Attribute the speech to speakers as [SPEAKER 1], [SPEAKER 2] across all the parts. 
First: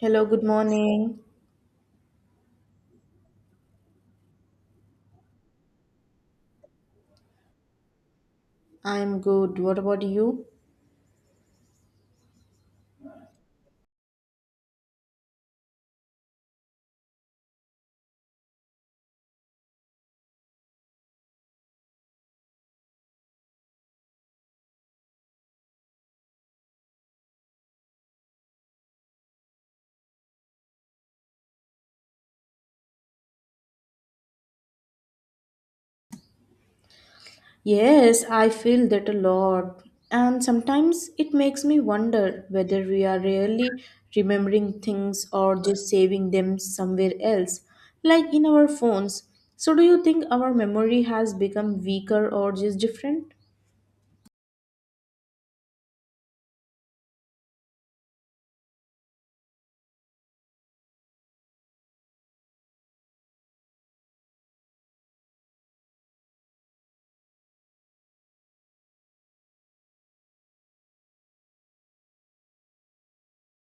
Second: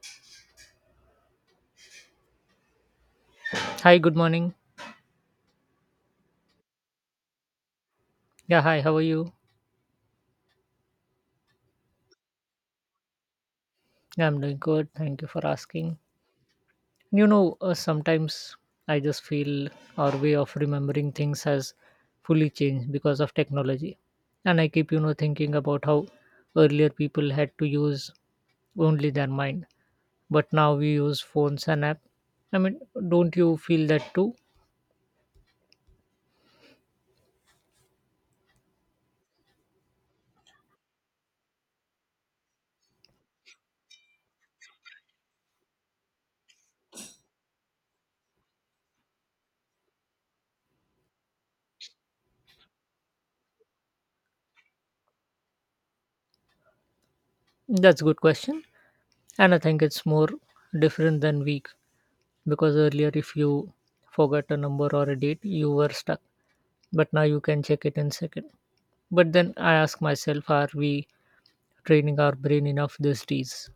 [SPEAKER 1] Hello, good morning.
[SPEAKER 2] Hi, good morning. Yeah, hi, how are
[SPEAKER 1] I'm
[SPEAKER 2] you?
[SPEAKER 1] good. What about you?
[SPEAKER 2] Yeah, I'm doing good. Thank you for asking. Sometimes I just feel our way of remembering things has fully changed because of technology. And I keep, thinking about how earlier people had to use only their mind, but now we use phones and app. I mean, don't you feel that too?
[SPEAKER 1] Yes, I feel that a lot. And sometimes it makes me wonder whether we are really remembering things or just saving them somewhere else, like in our phones. So, do you think our memory has become weaker or just different?
[SPEAKER 2] That's a good question. And I think it's more different than weak because earlier, if you forgot a number or a date, you were stuck, but now you can check it in second. But then I ask myself, are we training our brain enough these days?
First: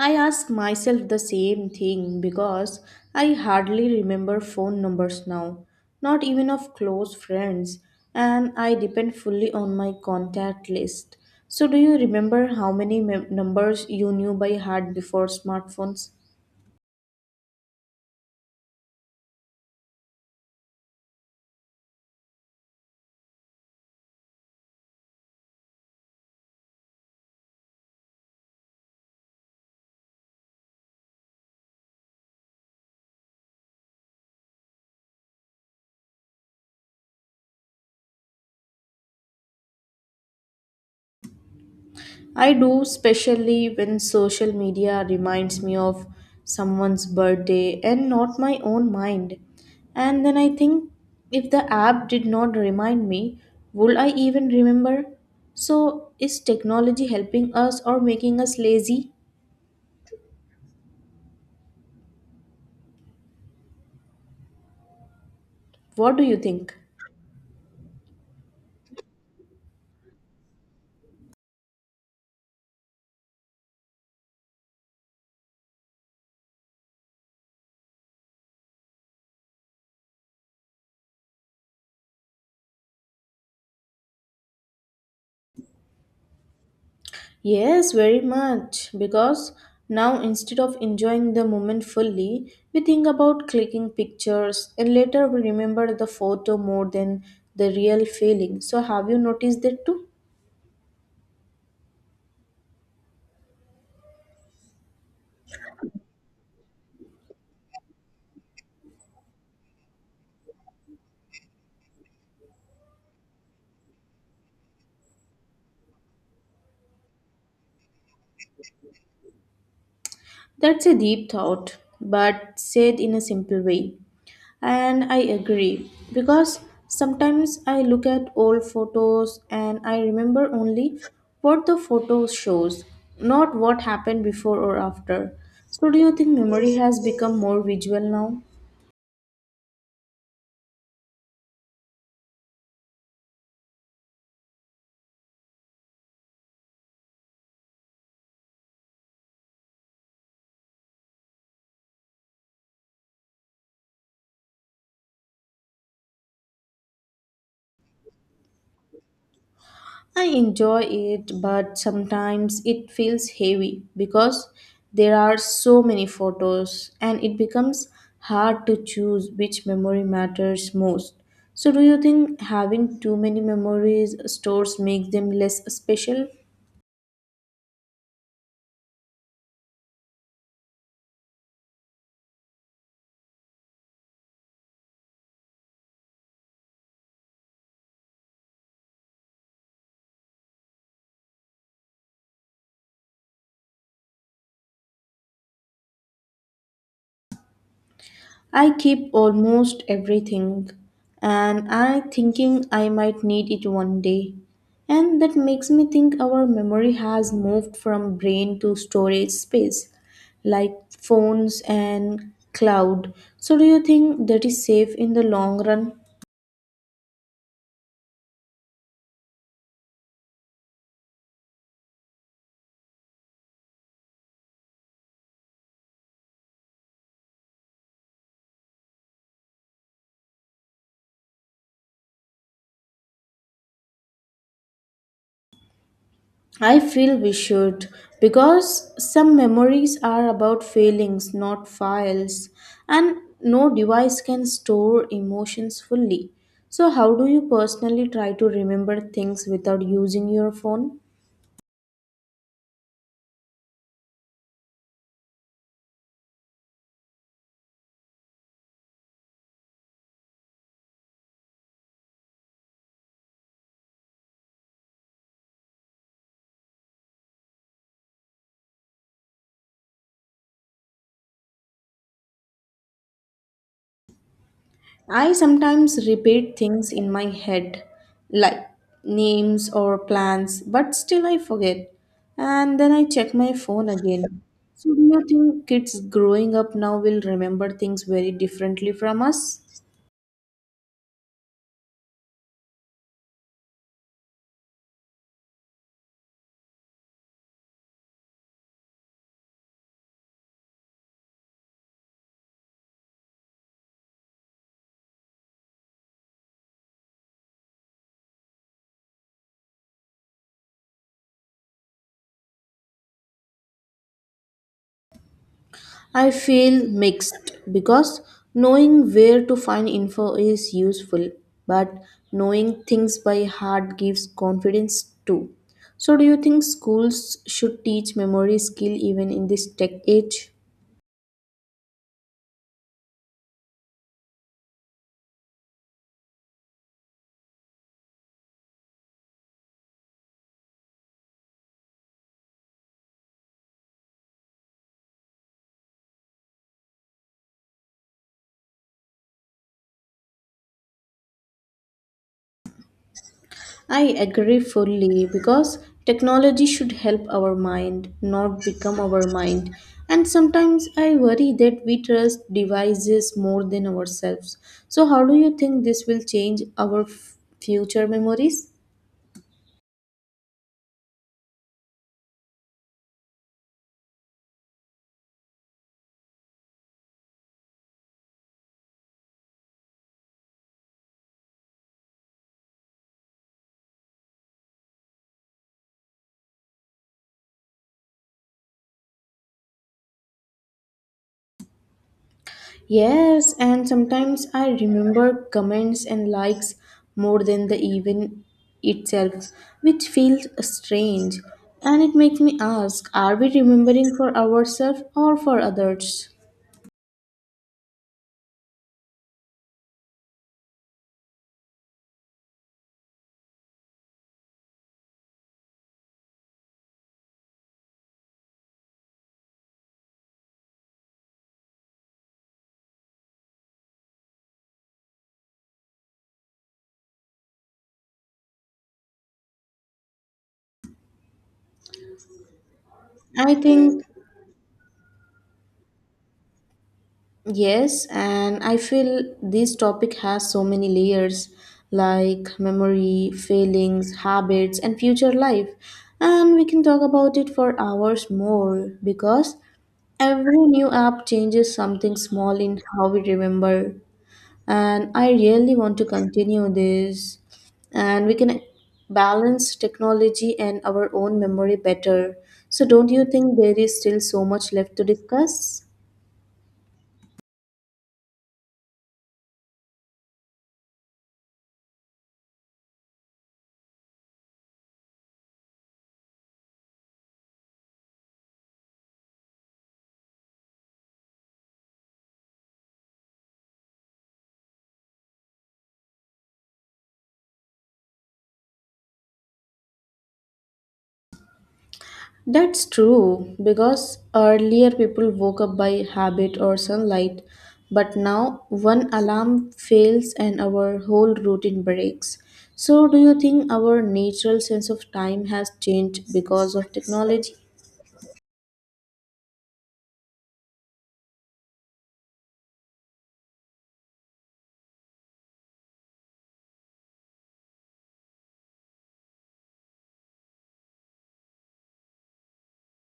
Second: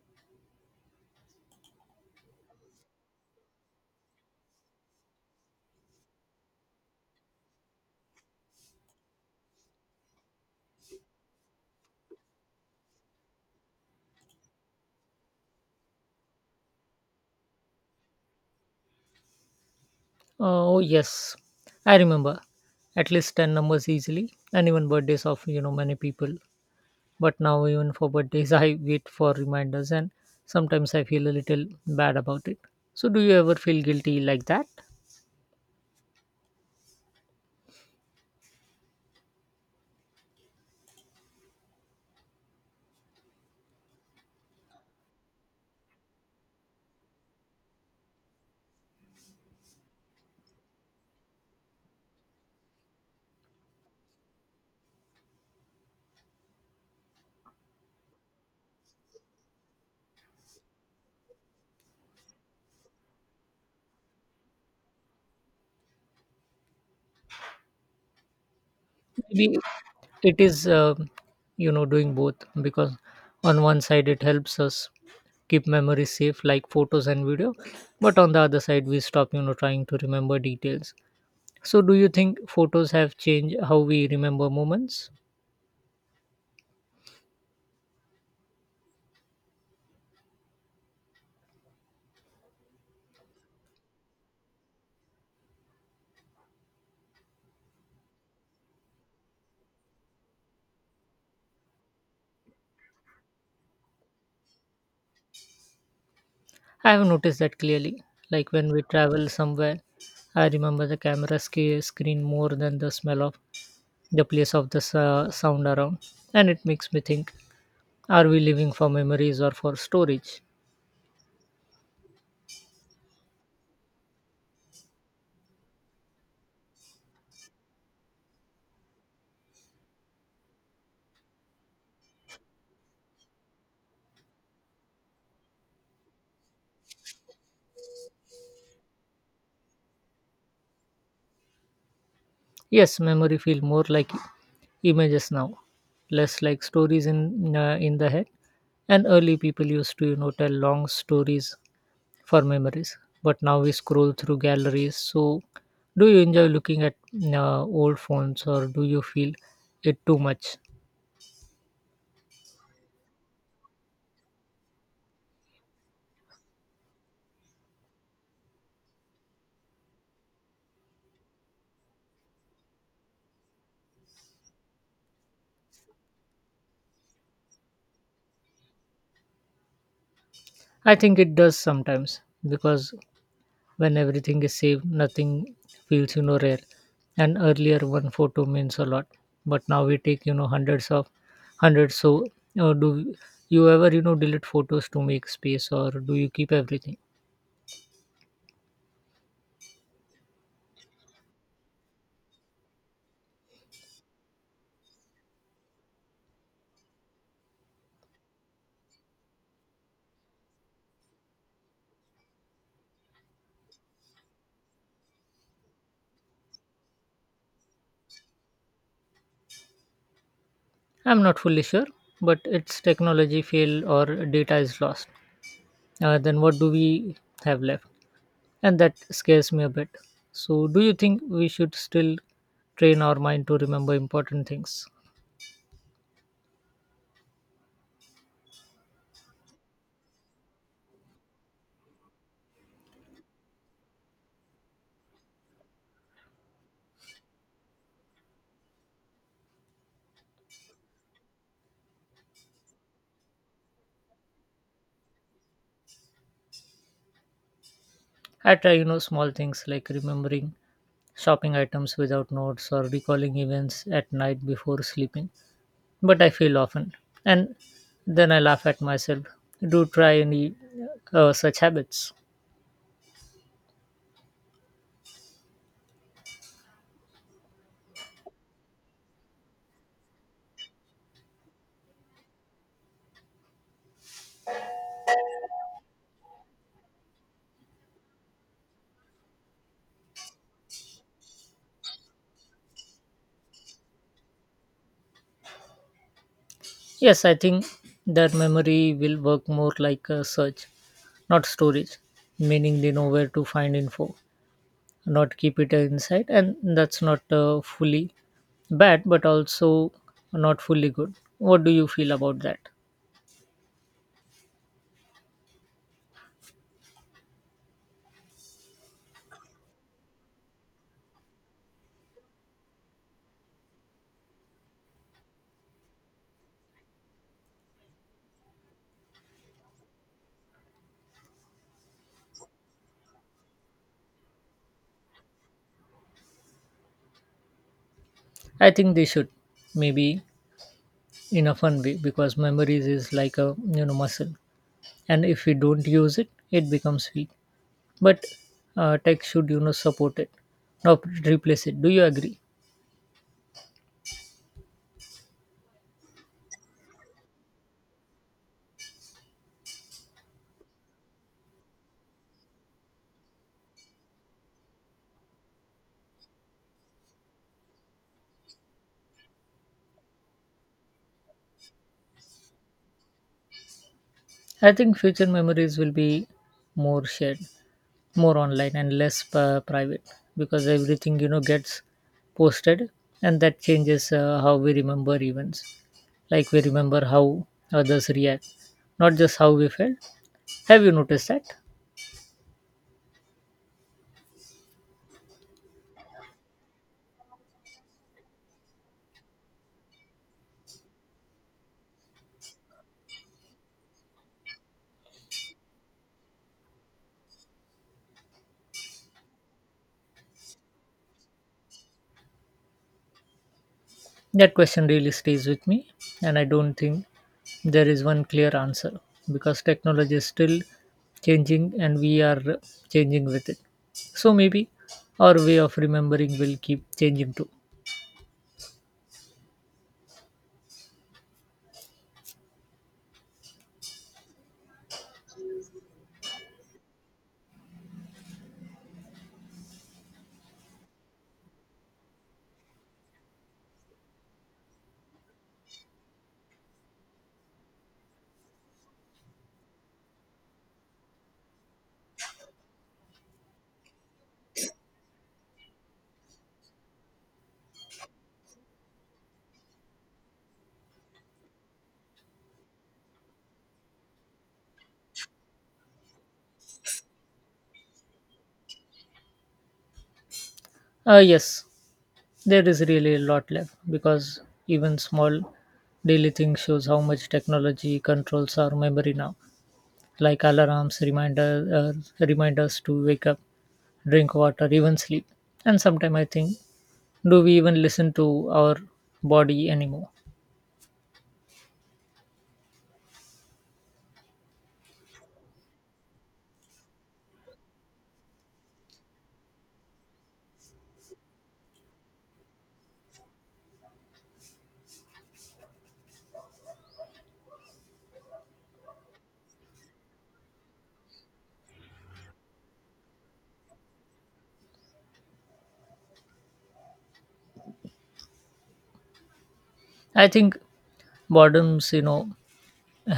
[SPEAKER 1] I ask myself the same thing because I hardly remember phone numbers now, not even of close friends, and I depend fully on my contact list. So, do you remember how many numbers you knew by heart before smartphones?
[SPEAKER 2] Oh yes, I remember at least 10 numbers easily, and even birthdays of many people. But now, even for birthdays, I wait for reminders, and sometimes I feel a little bad about it. So do you ever feel guilty like that?
[SPEAKER 1] I do, especially when social media reminds me of someone's birthday and not my own mind. And then I think if the app did not remind me, would I even remember? So, is technology helping us or making us lazy? What do you think?
[SPEAKER 2] Maybe it is doing both, because on one side it helps us keep memories safe, like photos and video, but on the other side we stop trying to remember details. So do you think photos have changed how we remember moments?
[SPEAKER 1] Yes, very much. Because now, instead of enjoying the moment fully, we think about clicking pictures and later we remember the photo more than the real feeling. So, have you noticed that too?
[SPEAKER 2] I have noticed that clearly. Like when we travel somewhere, I remember the camera screen more than the smell of the place, of the sound around. And it makes me think, are we living for memories or for storage?
[SPEAKER 1] That's a deep thought, but said in a simple way. And I agree because sometimes I look at old photos and I remember only what the photo shows, not what happened before or after. So, do you think memory has become more visual now?
[SPEAKER 2] Yes, memory feel more like images now, less like stories in the head. And early people used to tell long stories for memories, but now we scroll through galleries. So, do you enjoy looking at old phones, or do you feel it too
[SPEAKER 1] I
[SPEAKER 2] much?
[SPEAKER 1] enjoy it, but sometimes it feels heavy because there are so many photos and it becomes hard to choose which memory matters most. So, do you think having too many memories stores makes them less special?
[SPEAKER 2] I think it does sometimes, because when everything is saved, nothing feels rare. And earlier, one photo means a lot, but now we take hundreds of hundreds. So do you ever delete photos to make space, or do you keep everything?
[SPEAKER 1] I keep almost everything and I'm thinking I might need it one day. And that makes me think our memory has moved from brain to storage space, like phones and cloud. So, do you think that is safe in the long run?
[SPEAKER 2] I'm not fully sure, but it's technology fail or data is lost, then what do we have left? And that scares me a bit. So do you think we should still train our mind to remember important things?
[SPEAKER 1] I feel we should because some memories are about feelings, not files, and no device can store emotions fully. So, how do you personally try to remember things without using your phone?
[SPEAKER 2] I try small things, like remembering shopping items without notes or recalling events at night before sleeping, but I fail often. And then I laugh at myself. Do try any such habits.
[SPEAKER 1] I sometimes repeat things in my head, like names or plans, but still I forget. And then I check my phone again. So, do you think kids growing up now will remember things very differently from us?
[SPEAKER 2] Yes, I think that memory will work more like a search, not storage, meaning they know where to find info, not keep it inside. And that's not fully bad, but also not fully good. What do you feel about that?
[SPEAKER 1] I feel mixed because knowing where to find info is useful, but knowing things by heart gives confidence too. So, do you think schools should teach memory skill even in this tech age?
[SPEAKER 2] I think they should, maybe in a fun way, because memories is like a muscle, and if we don't use it, it becomes weak. But tech should support it, not replace it. Do you agree?
[SPEAKER 1] I agree fully because technology should help our mind, not become our mind. And sometimes I worry that we trust devices more than ourselves. So, how do you think this will change our future memories?
[SPEAKER 2] I think future memories will be more shared, more online, and less private, because everything gets posted. And that changes how we remember events. Like we remember how others react, not just how we felt. Have you noticed that?
[SPEAKER 1] Yes, and sometimes I remember comments and likes more than the event itself, which feels strange. And it makes me ask, are we remembering for ourselves or for others?
[SPEAKER 2] That question really stays with me, and I don't think there is one clear answer, because technology is still changing and we are changing with it. So maybe our way of remembering will keep changing too.
[SPEAKER 1] I think, yes, and I feel this topic has so many layers, like memory, feelings, habits, and future life. And we can talk about it for hours more because every new app changes something small in how we remember. And I really want to continue this. And we can balance technology and our own memory better. So, don't you think there is still so much left to discuss?
[SPEAKER 2] Yes, there is really a lot left, because even small daily things shows how much technology controls our memory now, like alarms, reminders to wake up, drink water, even sleep. And sometimes I think, do we even listen to our body anymore?
[SPEAKER 1] That's true because earlier people woke up by habit or sunlight, but now one alarm fails and our whole routine breaks. So, do you think our natural sense of time has changed because of technology?
[SPEAKER 2] I think boredoms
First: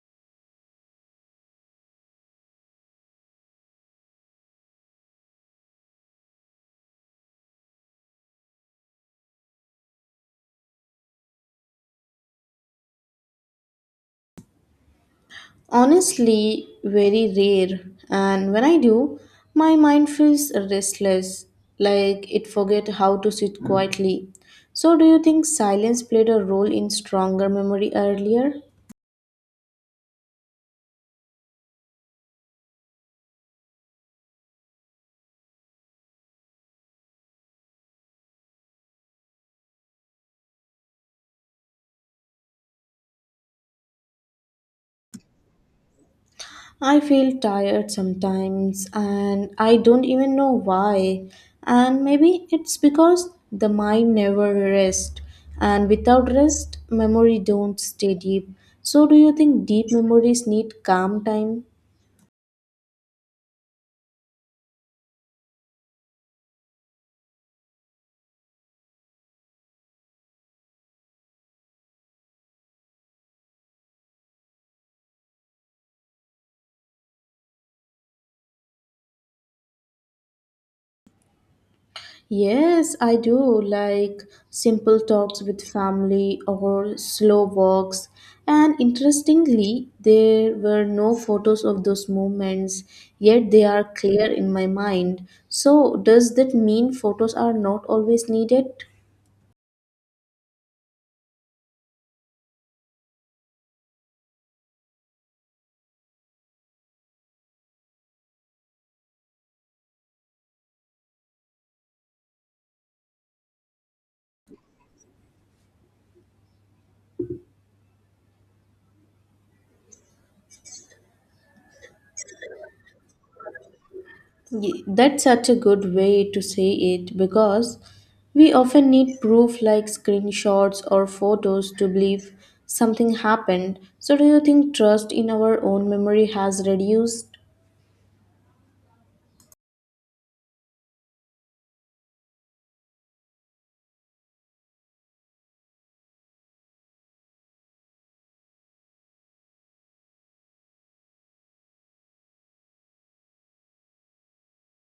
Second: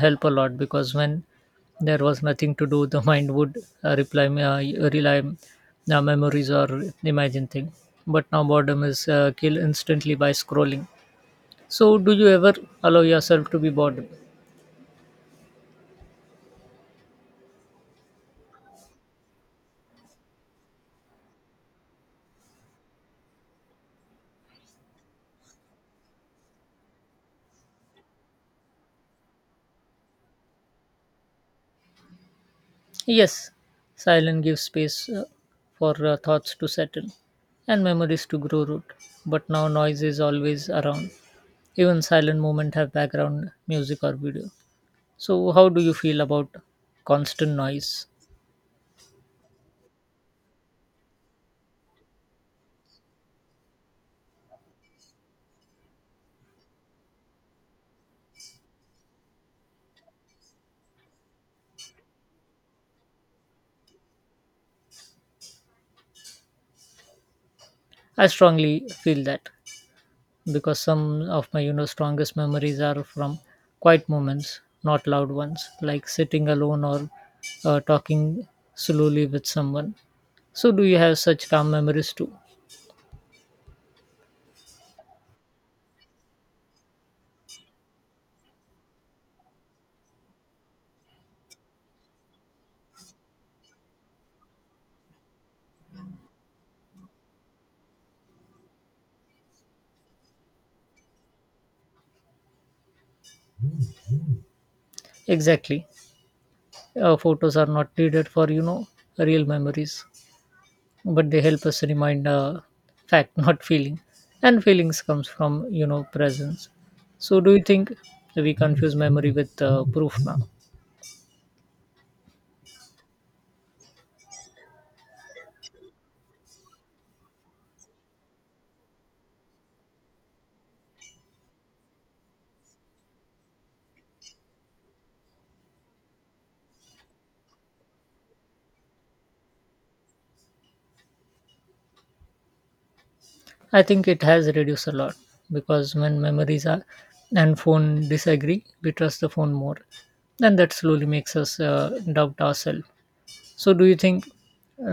[SPEAKER 2] help a lot, because when there was nothing to do, the mind would reply rely memories or imagine thing. But now boredom is killed instantly by scrolling. So do you ever allow yourself to be bored?
[SPEAKER 1] Honestly, very rare, and when I do, my mind feels restless, like it forget how to sit quietly. So, do you think silence played a role in stronger memory earlier?
[SPEAKER 2] Yes, silence gives space for thoughts to settle and memories to grow root, but now noise is always around. Even silent moments have background music or video. So, how do you feel about
[SPEAKER 1] I feel
[SPEAKER 2] constant noise?
[SPEAKER 1] tired sometimes and I don't even know why. And maybe it's because the mind never rests and without rest memory don't stay deep. So do you think deep memories need calm time?
[SPEAKER 2] I strongly feel that, because some of my strongest memories are from quiet moments, not loud ones, like sitting alone or talking slowly with someone. So, do you have such calm memories too?
[SPEAKER 1] Yes, I do, like simple talks with family or slow walks. And interestingly, there were no photos of those moments, yet they are clear in my mind. So, does that mean photos are not always needed?
[SPEAKER 2] Exactly. Photos are not needed for real memories, but they help us remind fact, not feeling. And feelings comes from presence. So do you think we confuse memory with proof now?
[SPEAKER 1] That's such a good way to say it because we often need proof like screenshots or photos to believe something happened. So, do you think trust in our own memory has reduced?
[SPEAKER 2] I think it has reduced a lot, because when memories are and phone disagree, we trust the phone more, and that slowly makes us doubt ourselves. So do you think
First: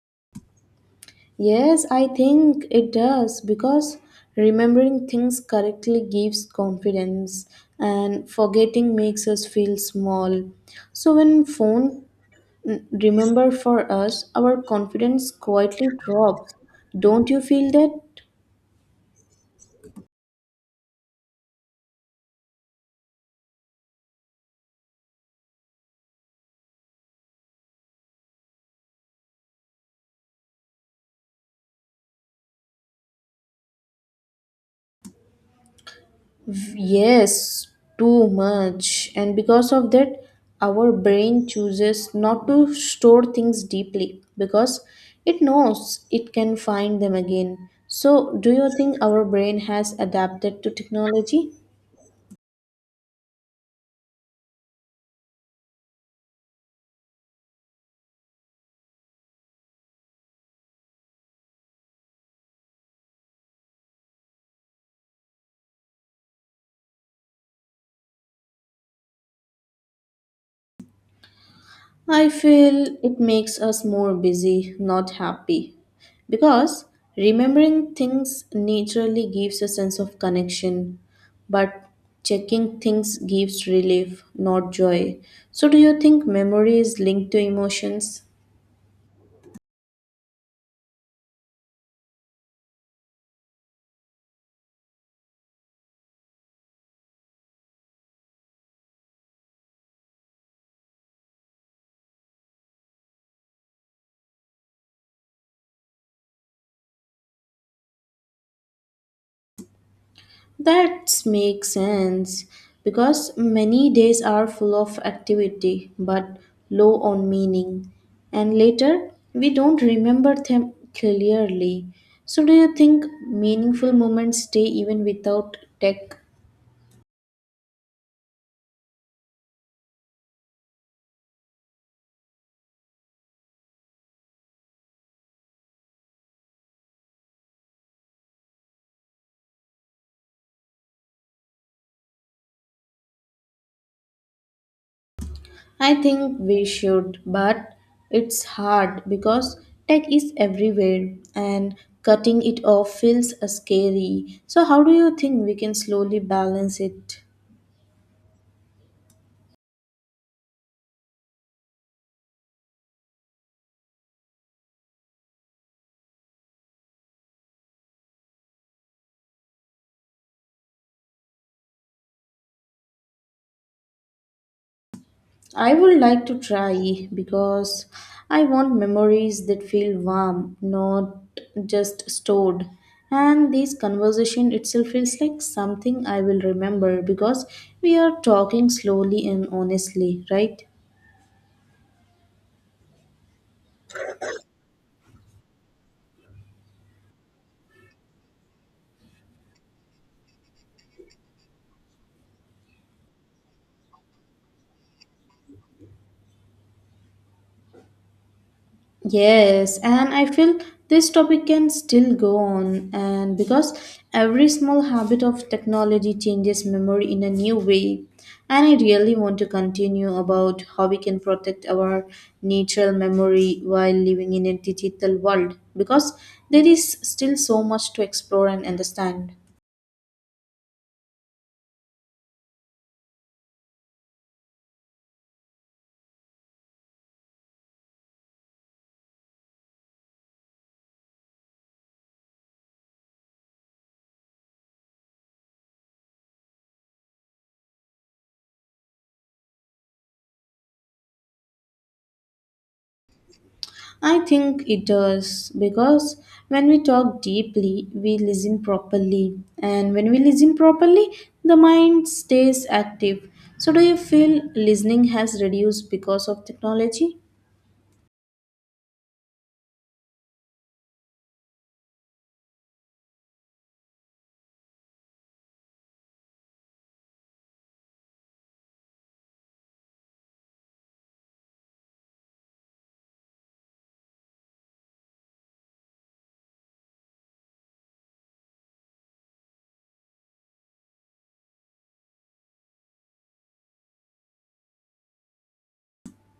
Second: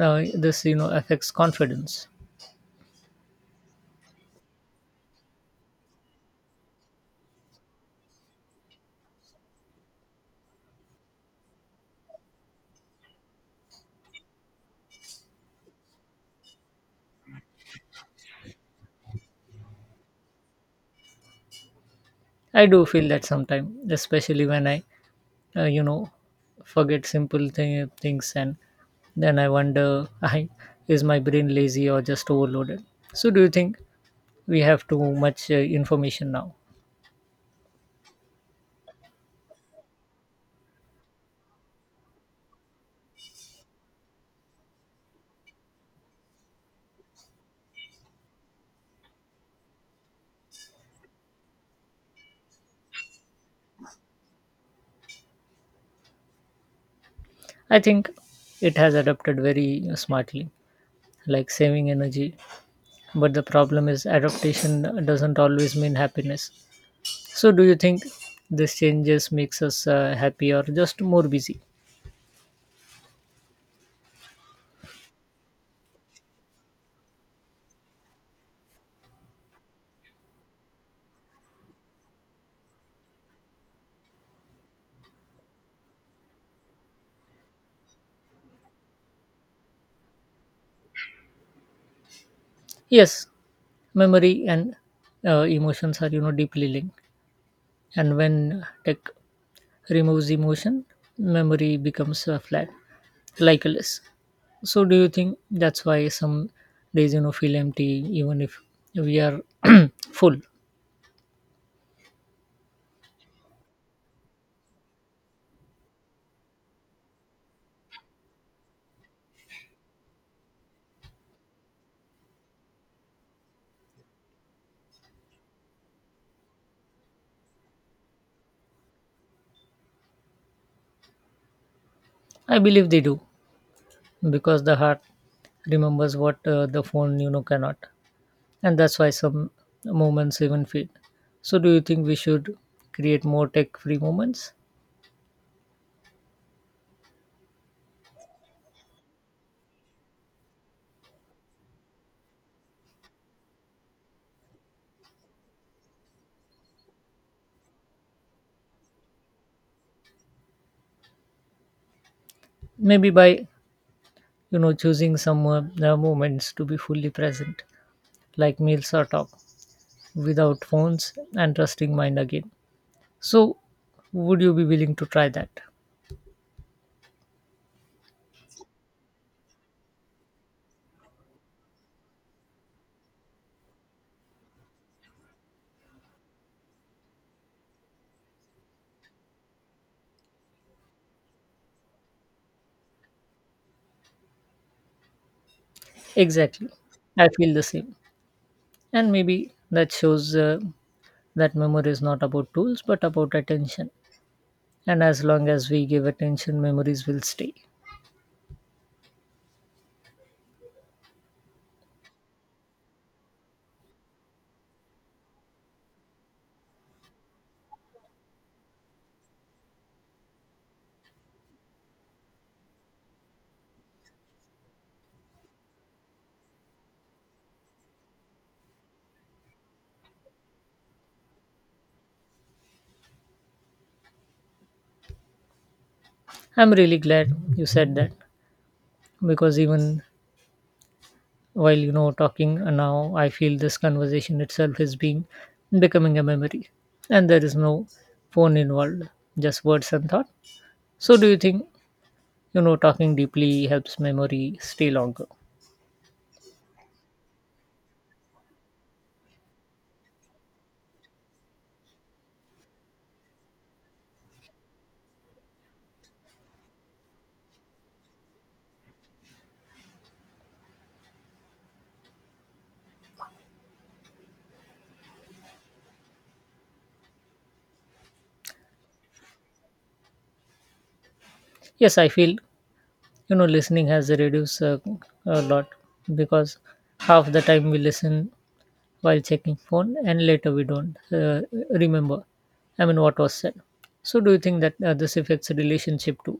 [SPEAKER 2] this affects
[SPEAKER 1] Yes, I
[SPEAKER 2] confidence?
[SPEAKER 1] think it does because remembering things correctly gives confidence and forgetting makes us feel small. So when phone, remember for us, our confidence quietly drops. Don't you feel that?
[SPEAKER 2] I do feel that sometimes, especially when I uh, you know forget things, and then I wonder, I is my brain lazy or just overloaded? So do you think we have too much information now?
[SPEAKER 1] Yes, too much. And because of that, our brain chooses not to store things deeply because it knows it can find them again. So, do you think our brain has adapted to technology?
[SPEAKER 2] I think it has adapted very smartly, like saving energy, but the problem is adaptation doesn't always mean happiness. So do you think this changes makes us happy or just more busy?
[SPEAKER 1] I feel it makes us more busy, not happy. Because remembering things naturally gives a sense of connection, but checking things gives relief, not joy. So, do you think memory is linked to emotions?
[SPEAKER 2] Yes, memory and emotions are deeply linked, and when tech removes emotion, memory becomes flat, likeless. So, do you think that's why some days feel empty, even if we are full?
[SPEAKER 1] That makes sense because many days are full of activity but low on meaning, and later we don't remember them clearly. So, do you think meaningful moments stay even without tech?
[SPEAKER 2] I believe they do, because the heart remembers what the phone cannot, and that's why some moments even fade. So, do you think we should create more tech-free moments?
[SPEAKER 1] I think we should, but it's hard because tech is everywhere and cutting it off feels scary. So, how do you think we can slowly balance it?
[SPEAKER 2] Maybe by choosing some moments to be fully present, like meals or talk, without phones, and trusting mind again. So, would you be willing to try that?
[SPEAKER 1] I would like to try because I want memories that feel warm, not just stored. And this conversation itself feels like something I will remember because we are talking slowly and honestly, right?
[SPEAKER 2] Exactly. I feel the same. And maybe that shows that memory is not about tools but about attention. And as long as we give attention, memories will stay.
[SPEAKER 1] Yes, and I feel this topic can still go on, and because every small habit of technology changes memory in a new way, and I really want to continue about how we can protect our natural memory while living in a digital world because there is still so much to explore and understand.
[SPEAKER 2] I'm really glad you said that, because even while talking now, I feel this conversation itself is being becoming a memory, and there is no phone involved, just words and thought. So, do you think talking deeply helps
[SPEAKER 1] I
[SPEAKER 2] memory
[SPEAKER 1] think it
[SPEAKER 2] stay longer?
[SPEAKER 1] does because when we talk deeply, we listen properly, and when we listen properly, the mind stays active. So, do you feel listening has reduced because of technology?
[SPEAKER 2] Yes, I feel listening has reduced a lot, because half the time we listen while checking phone, and later we don't remember, what was said. So do you think that this affects relationship too?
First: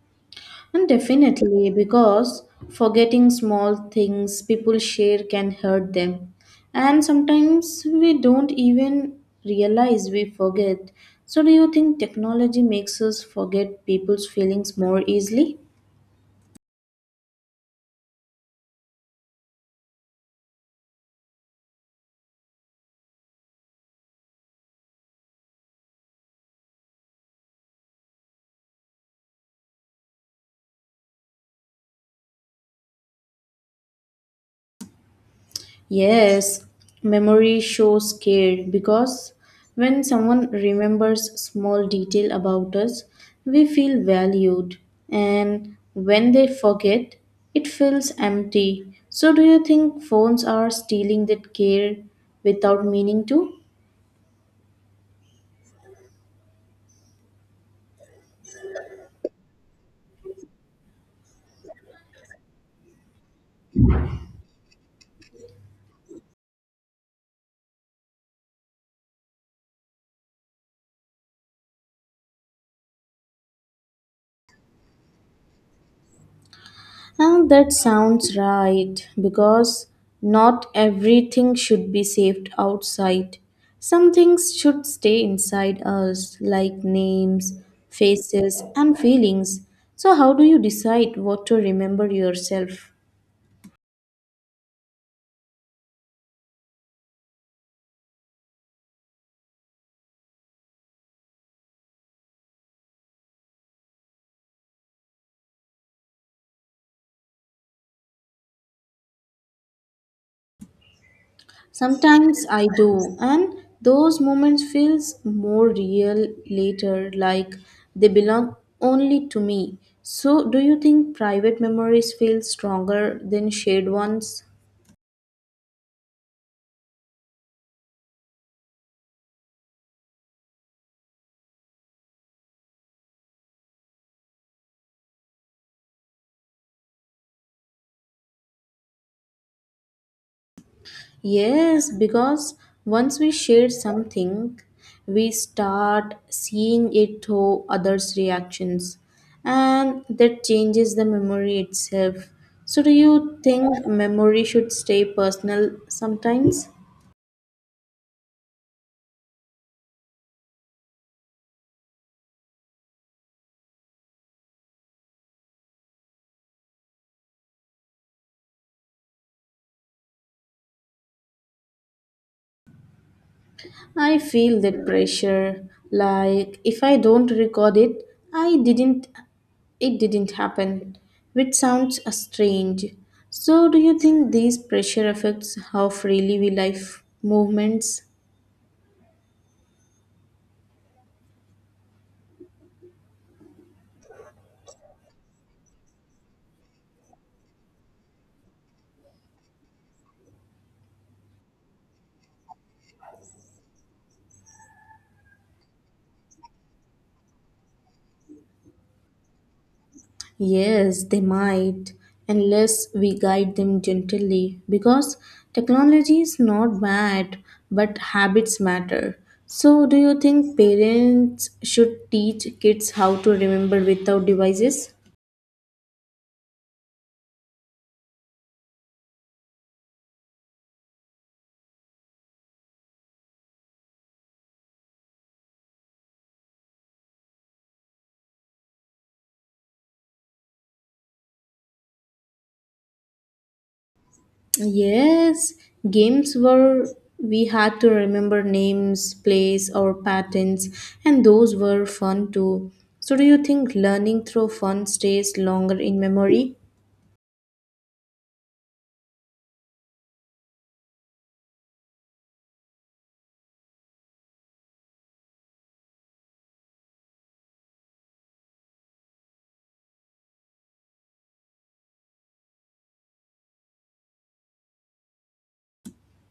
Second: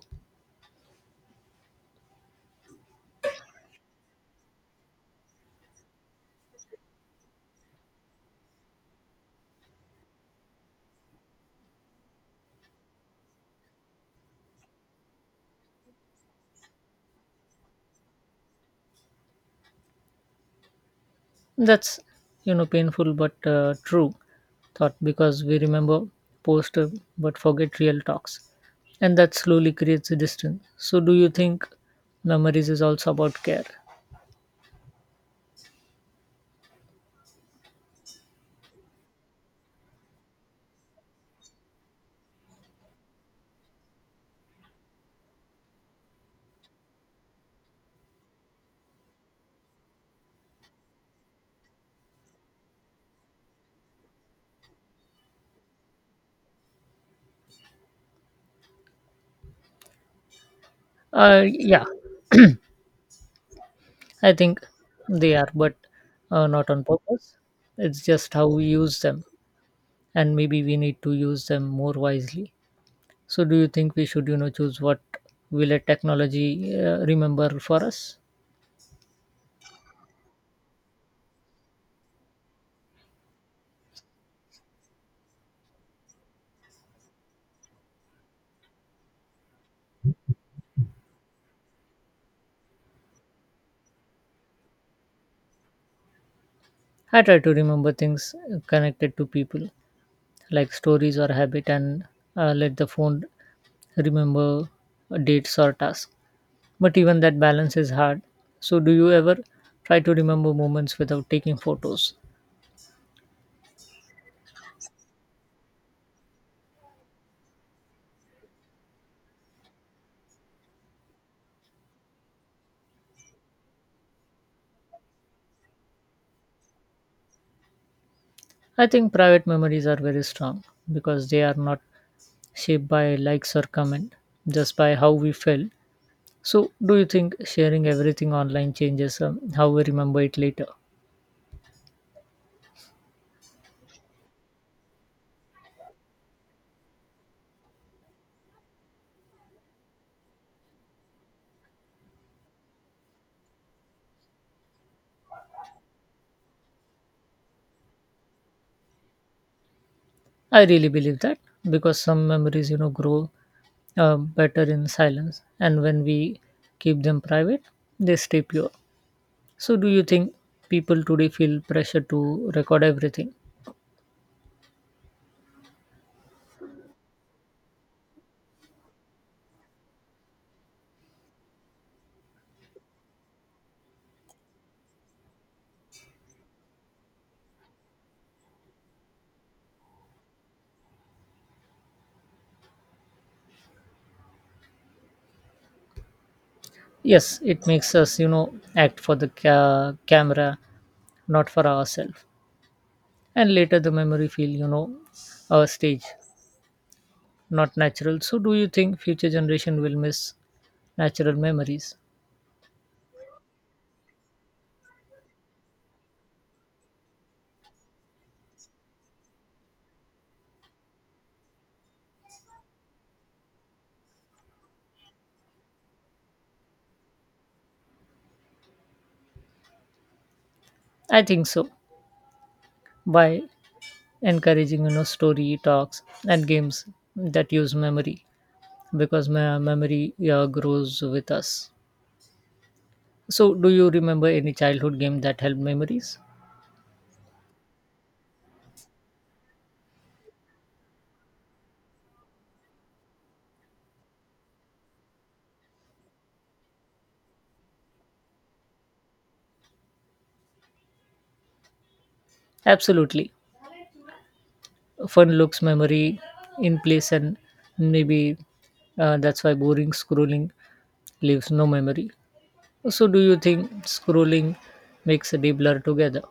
[SPEAKER 1] And definitely, because forgetting small things people share can hurt them. And sometimes we don't even realize we forget. So, do you think technology makes us forget people's feelings more easily?
[SPEAKER 2] That's painful but true thought, because we remember post, but forget real talks, and that slowly creates a distance. So do you think memories is also about care?
[SPEAKER 1] Yes, memory shows care because when someone remembers small detail about us, we feel valued and when they forget, it feels empty. So do you think phones are stealing that care without meaning to?
[SPEAKER 2] uh yeah, I think they are, but not on purpose. It's just how we use them, and maybe we need to use them more wisely. So, do you think we should, choose what we let technology
[SPEAKER 1] Huh,
[SPEAKER 2] remember
[SPEAKER 1] that
[SPEAKER 2] for us?
[SPEAKER 1] sounds right, because not everything should be saved outside. Some things should stay inside us, like names, faces, and feelings. So, how do you decide what to remember yourself?
[SPEAKER 2] I try to remember things connected to people, like stories or habit, and let the phone remember dates or tasks. But even that balance is hard. So, do you ever try to remember moments without taking photos?
[SPEAKER 1] Sometimes I do, and those moments feels more real later, like they belong only to me. So, do you think private memories feel stronger than shared ones?
[SPEAKER 2] I think private memories are very strong, because they are not shaped by likes or comment, just by how we felt. So, do you think sharing everything online changes how we remember it later?
[SPEAKER 1] Yes, because once we share something, we start seeing it through others' reactions, and that changes the memory itself. So, do you think memory should stay personal sometimes?
[SPEAKER 2] I really believe that, because some memories, grow better in silence, and when we keep them private, they stay pure. So, do you think people today feel pressure to record everything?
[SPEAKER 1] I feel that pressure. Like if I don't record it, I didn't. It didn't happen, which sounds strange. So, do you think these pressure affects how freely we life movements?
[SPEAKER 2] Yes, it makes us, act for the camera, not for ourselves. And later the memory feel stage, not natural. So do you think future generation will miss
[SPEAKER 1] Yes, they
[SPEAKER 2] natural
[SPEAKER 1] might,
[SPEAKER 2] memories?
[SPEAKER 1] unless we guide them gently, because technology is not bad, but habits matter. So, do you think parents should teach kids how to remember without devices?
[SPEAKER 2] I think so, by encouraging story talks and games that use memory, because my memory grows with us. So do you remember any childhood game that
[SPEAKER 1] Yes,
[SPEAKER 2] helped memories?
[SPEAKER 1] games were we had to remember names, place, or patterns, and those were fun too. So, do you think learning through fun stays longer in memory?
[SPEAKER 2] Absolutely. Fun looks memory in place, and maybe that's why boring scrolling leaves no memory. So, do you think scrolling makes a day blur together?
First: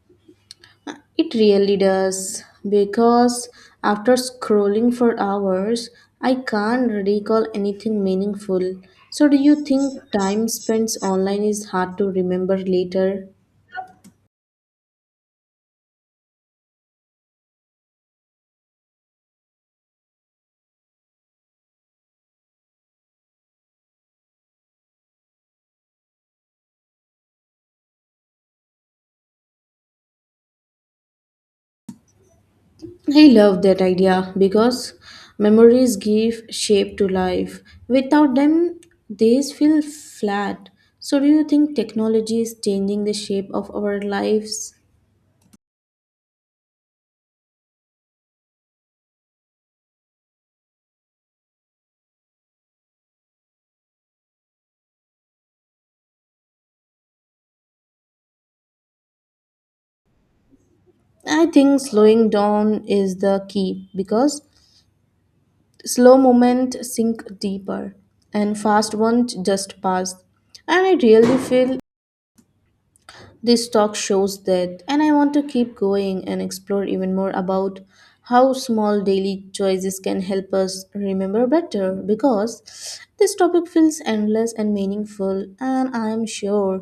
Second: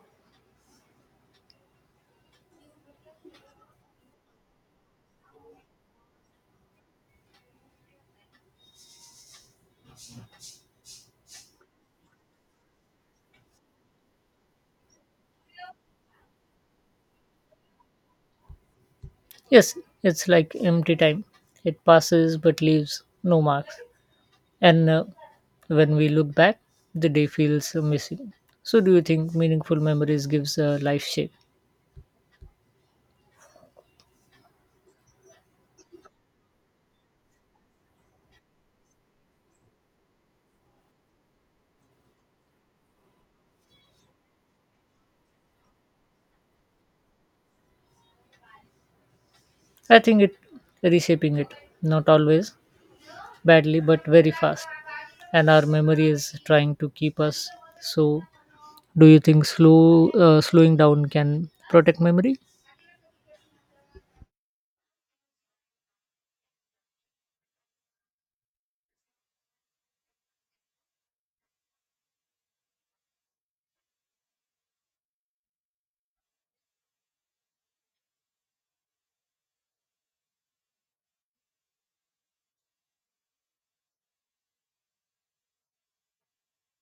[SPEAKER 1] It really does, because after scrolling for hours, I can't recall anything meaningful. So, do you think time spent online is hard to remember later?
[SPEAKER 2] Yes, it's like empty time. It passes but leaves no marks. And when we look back, the day feels missing. So, do you think meaningful memories gives a life shape?
[SPEAKER 1] I love that idea because memories give shape to life. Without them, days feel flat. So, do you think technology is changing the shape of our lives?
[SPEAKER 2] I think it reshaping it, not always badly, but very fast. And our memory is trying to keep us. So, do you think slowing down
[SPEAKER 1] I
[SPEAKER 2] can
[SPEAKER 1] think
[SPEAKER 2] protect
[SPEAKER 1] slowing
[SPEAKER 2] memory?
[SPEAKER 1] down is the key because slow moment sink deeper, and fast ones just pass. And I really feel this talk shows that, and I want to keep going and explore even more about how small daily choices can help us remember better because this topic feels endless and meaningful, and I am sure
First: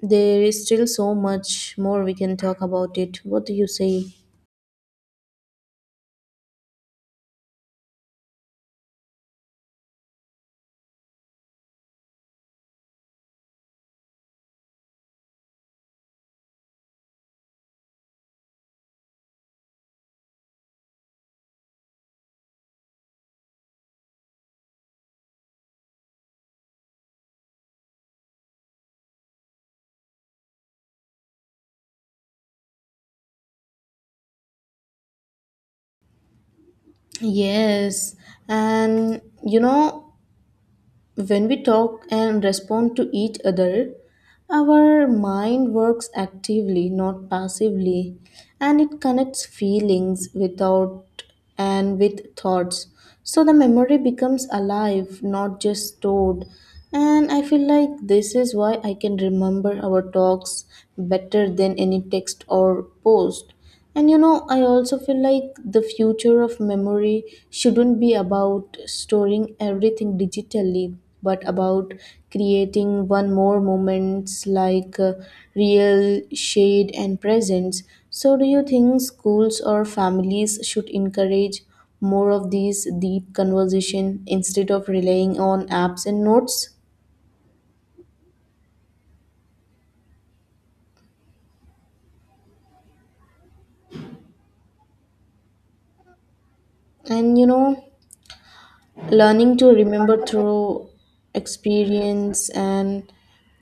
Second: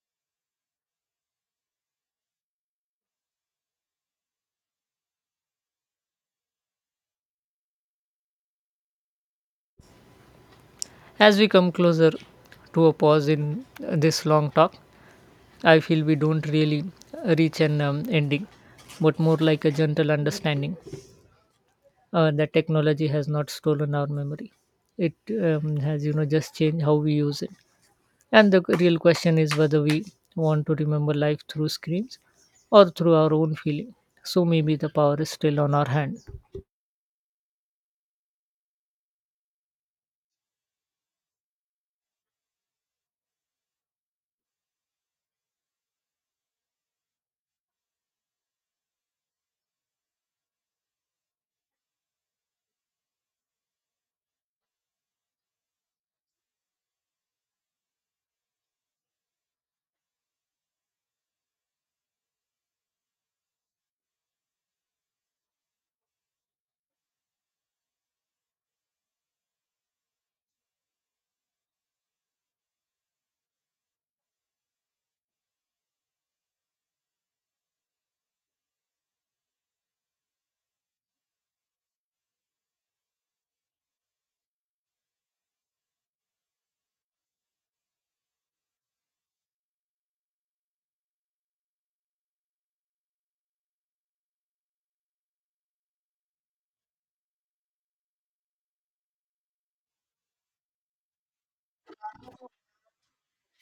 [SPEAKER 1] there is still so much more we can talk about it. What do you say?
[SPEAKER 2] As we come closer to a pause in this long talk, I feel we don't really reach an ending, but more like a gentle understanding that technology has not stolen our memory. It has, just changed how we use it. And the real question is whether we want to remember life through screens or through our own feeling. So maybe the power is still on our hand.
[SPEAKER 1] Yes, and you know, when we talk and respond to each other, our mind works actively, not passively, and it connects feelings without and with thoughts. So the memory becomes alive, not just stored. And I feel like this is why I can remember our talks better than any text or post, and you know, I also feel like the future of memory shouldn't be about storing everything digitally, but about creating one more moments like real shade and presence. So, do you think schools or families should encourage more of these deep conversation instead of relying on apps and notes? And you know, learning to remember through experience and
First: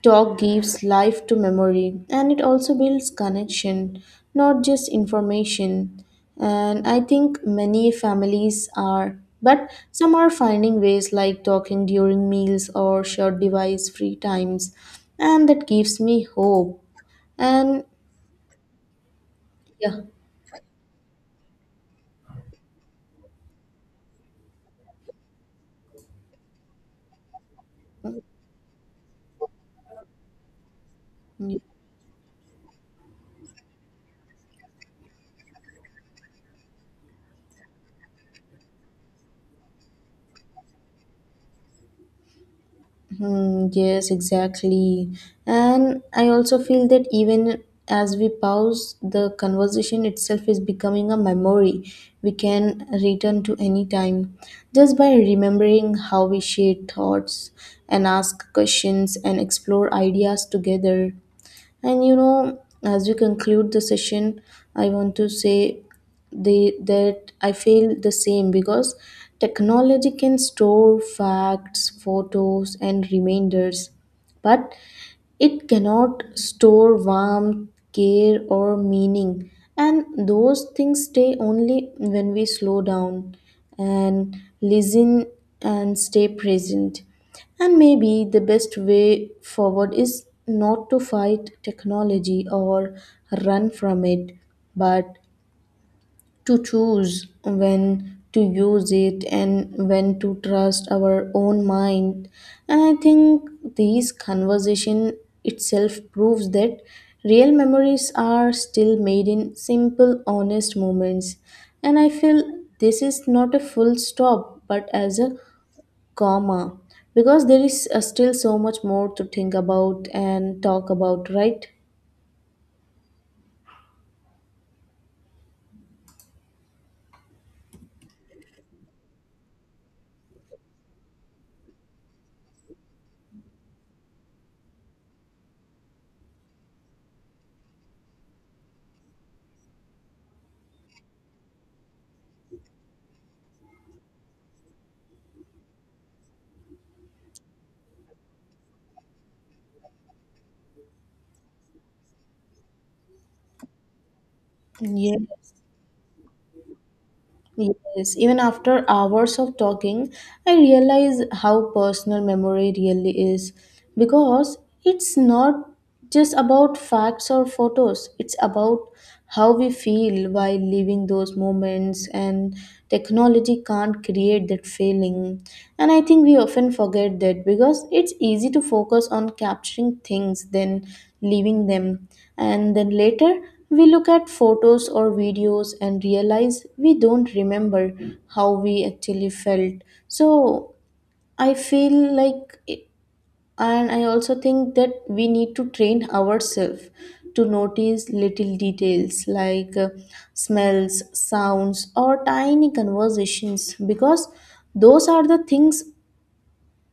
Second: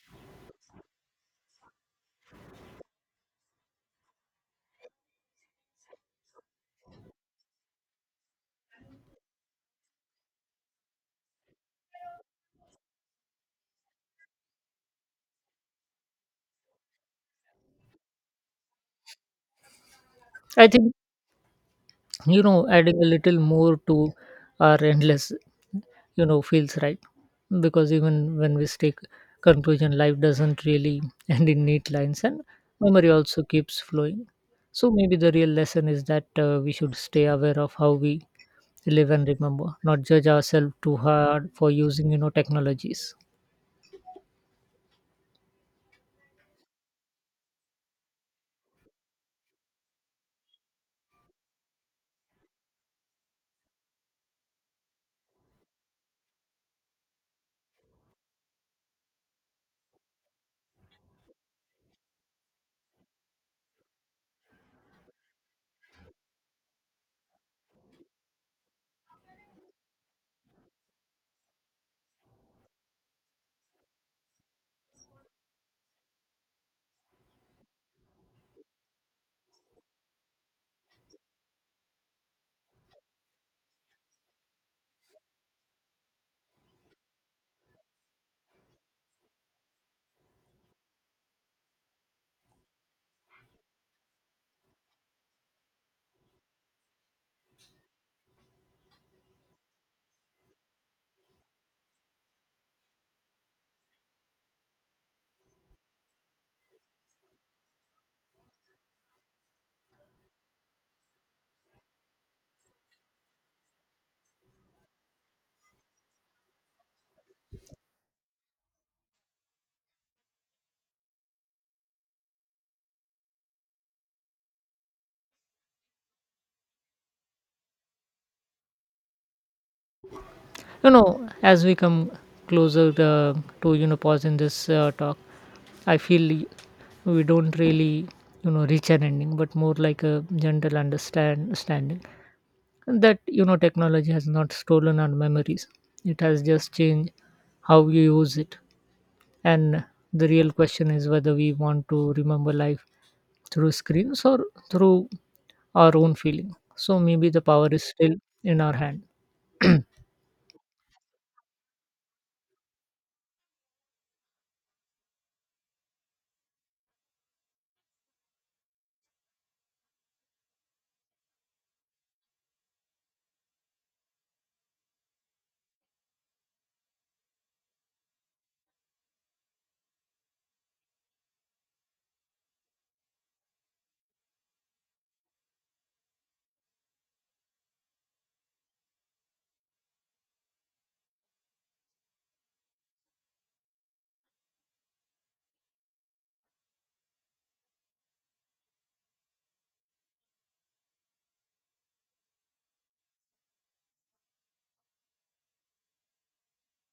[SPEAKER 1] talk gives life to memory and it also builds connection, not just information. And I think many families are, but some are finding ways like talking during meals or short device free times, and that gives me hope. And yeah.
[SPEAKER 2] I think adding a little more to our endless feels right, because even when we stick conclusion, life doesn't really end in neat lines, and memory also keeps flowing. So maybe the real lesson is that we should stay aware of how we live and remember, not judge ourselves too hard for using technologies.
[SPEAKER 1] Hmm, yes, exactly. And I also feel that even as we pause, the conversation itself is becoming a memory we can return to any time. Just by remembering how we shared thoughts and ask questions and explore ideas together, and you know, as we conclude the session, I want to say that I feel the same because technology can store facts, photos, and reminders, but it cannot store warmth, care, or meaning, and those things stay only when we slow down and listen and stay present. And maybe the best way forward is not to fight technology or run from it, but to choose when to use it and when to trust our own mind. And I think this conversation itself proves that real memories are still made in simple honest moments, and I feel this is not a full stop but as a comma because there is still so much more to think about and talk about, right?
[SPEAKER 2] You know, as we come closer to pause in this talk, I feel we don't really reach an ending, but more like a gentle understand standing that technology has not stolen our memories. It has just changed how you use it, and the real question is whether we want to remember life through screens or through
[SPEAKER 1] Yeah.
[SPEAKER 2] our own feeling. So maybe the power is
[SPEAKER 1] Yes,
[SPEAKER 2] still
[SPEAKER 1] even
[SPEAKER 2] in our
[SPEAKER 1] after
[SPEAKER 2] hand.
[SPEAKER 1] hours of talking, I realize how personal memory really is because it's not just about facts or photos, it's about how we feel while living those moments, and technology can't create that feeling. And I think we often forget that because it's easy to focus on capturing things than leaving them. And then later, we look at photos or videos and realize we don't remember how we actually felt. So, I feel like, and I also think that we need to train ourselves to notice little details like smells, sounds, or tiny conversations because those are the things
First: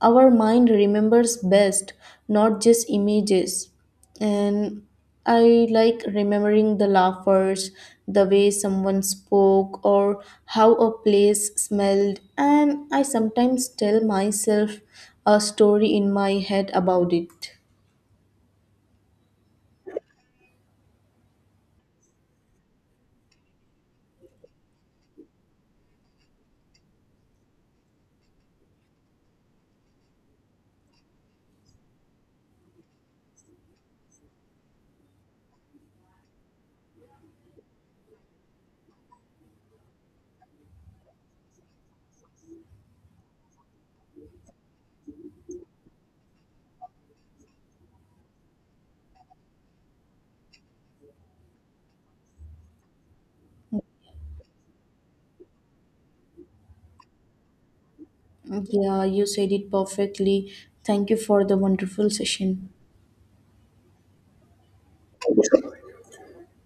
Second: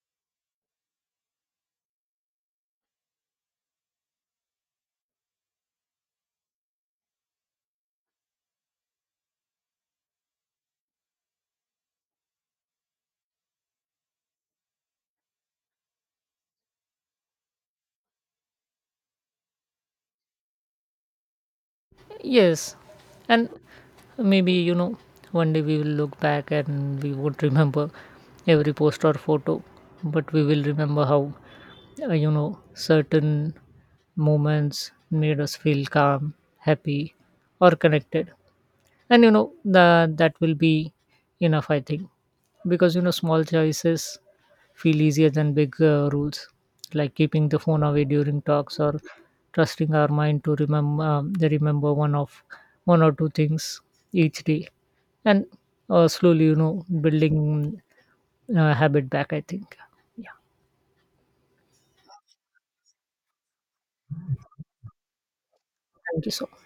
[SPEAKER 1] our mind remembers best, not just images. And I like remembering the laughers, the way someone spoke or how a place smelled, and I sometimes tell myself a story in my head about it.
[SPEAKER 2] Yes, and maybe one day we will look back and we won't remember every post or photo, but we will remember how certain moments made us feel calm, happy, or connected. And you know the that will be enough, I think, because small choices feel easier than big rules, like keeping the phone away during talks or trusting our mind to remember, they remember one of one or two things each day, and slowly building
[SPEAKER 1] Yeah,
[SPEAKER 2] habit
[SPEAKER 1] you
[SPEAKER 2] back, I
[SPEAKER 1] said it
[SPEAKER 2] think. Yeah,
[SPEAKER 1] perfectly. Thank you for the wonderful session.
[SPEAKER 2] thank you so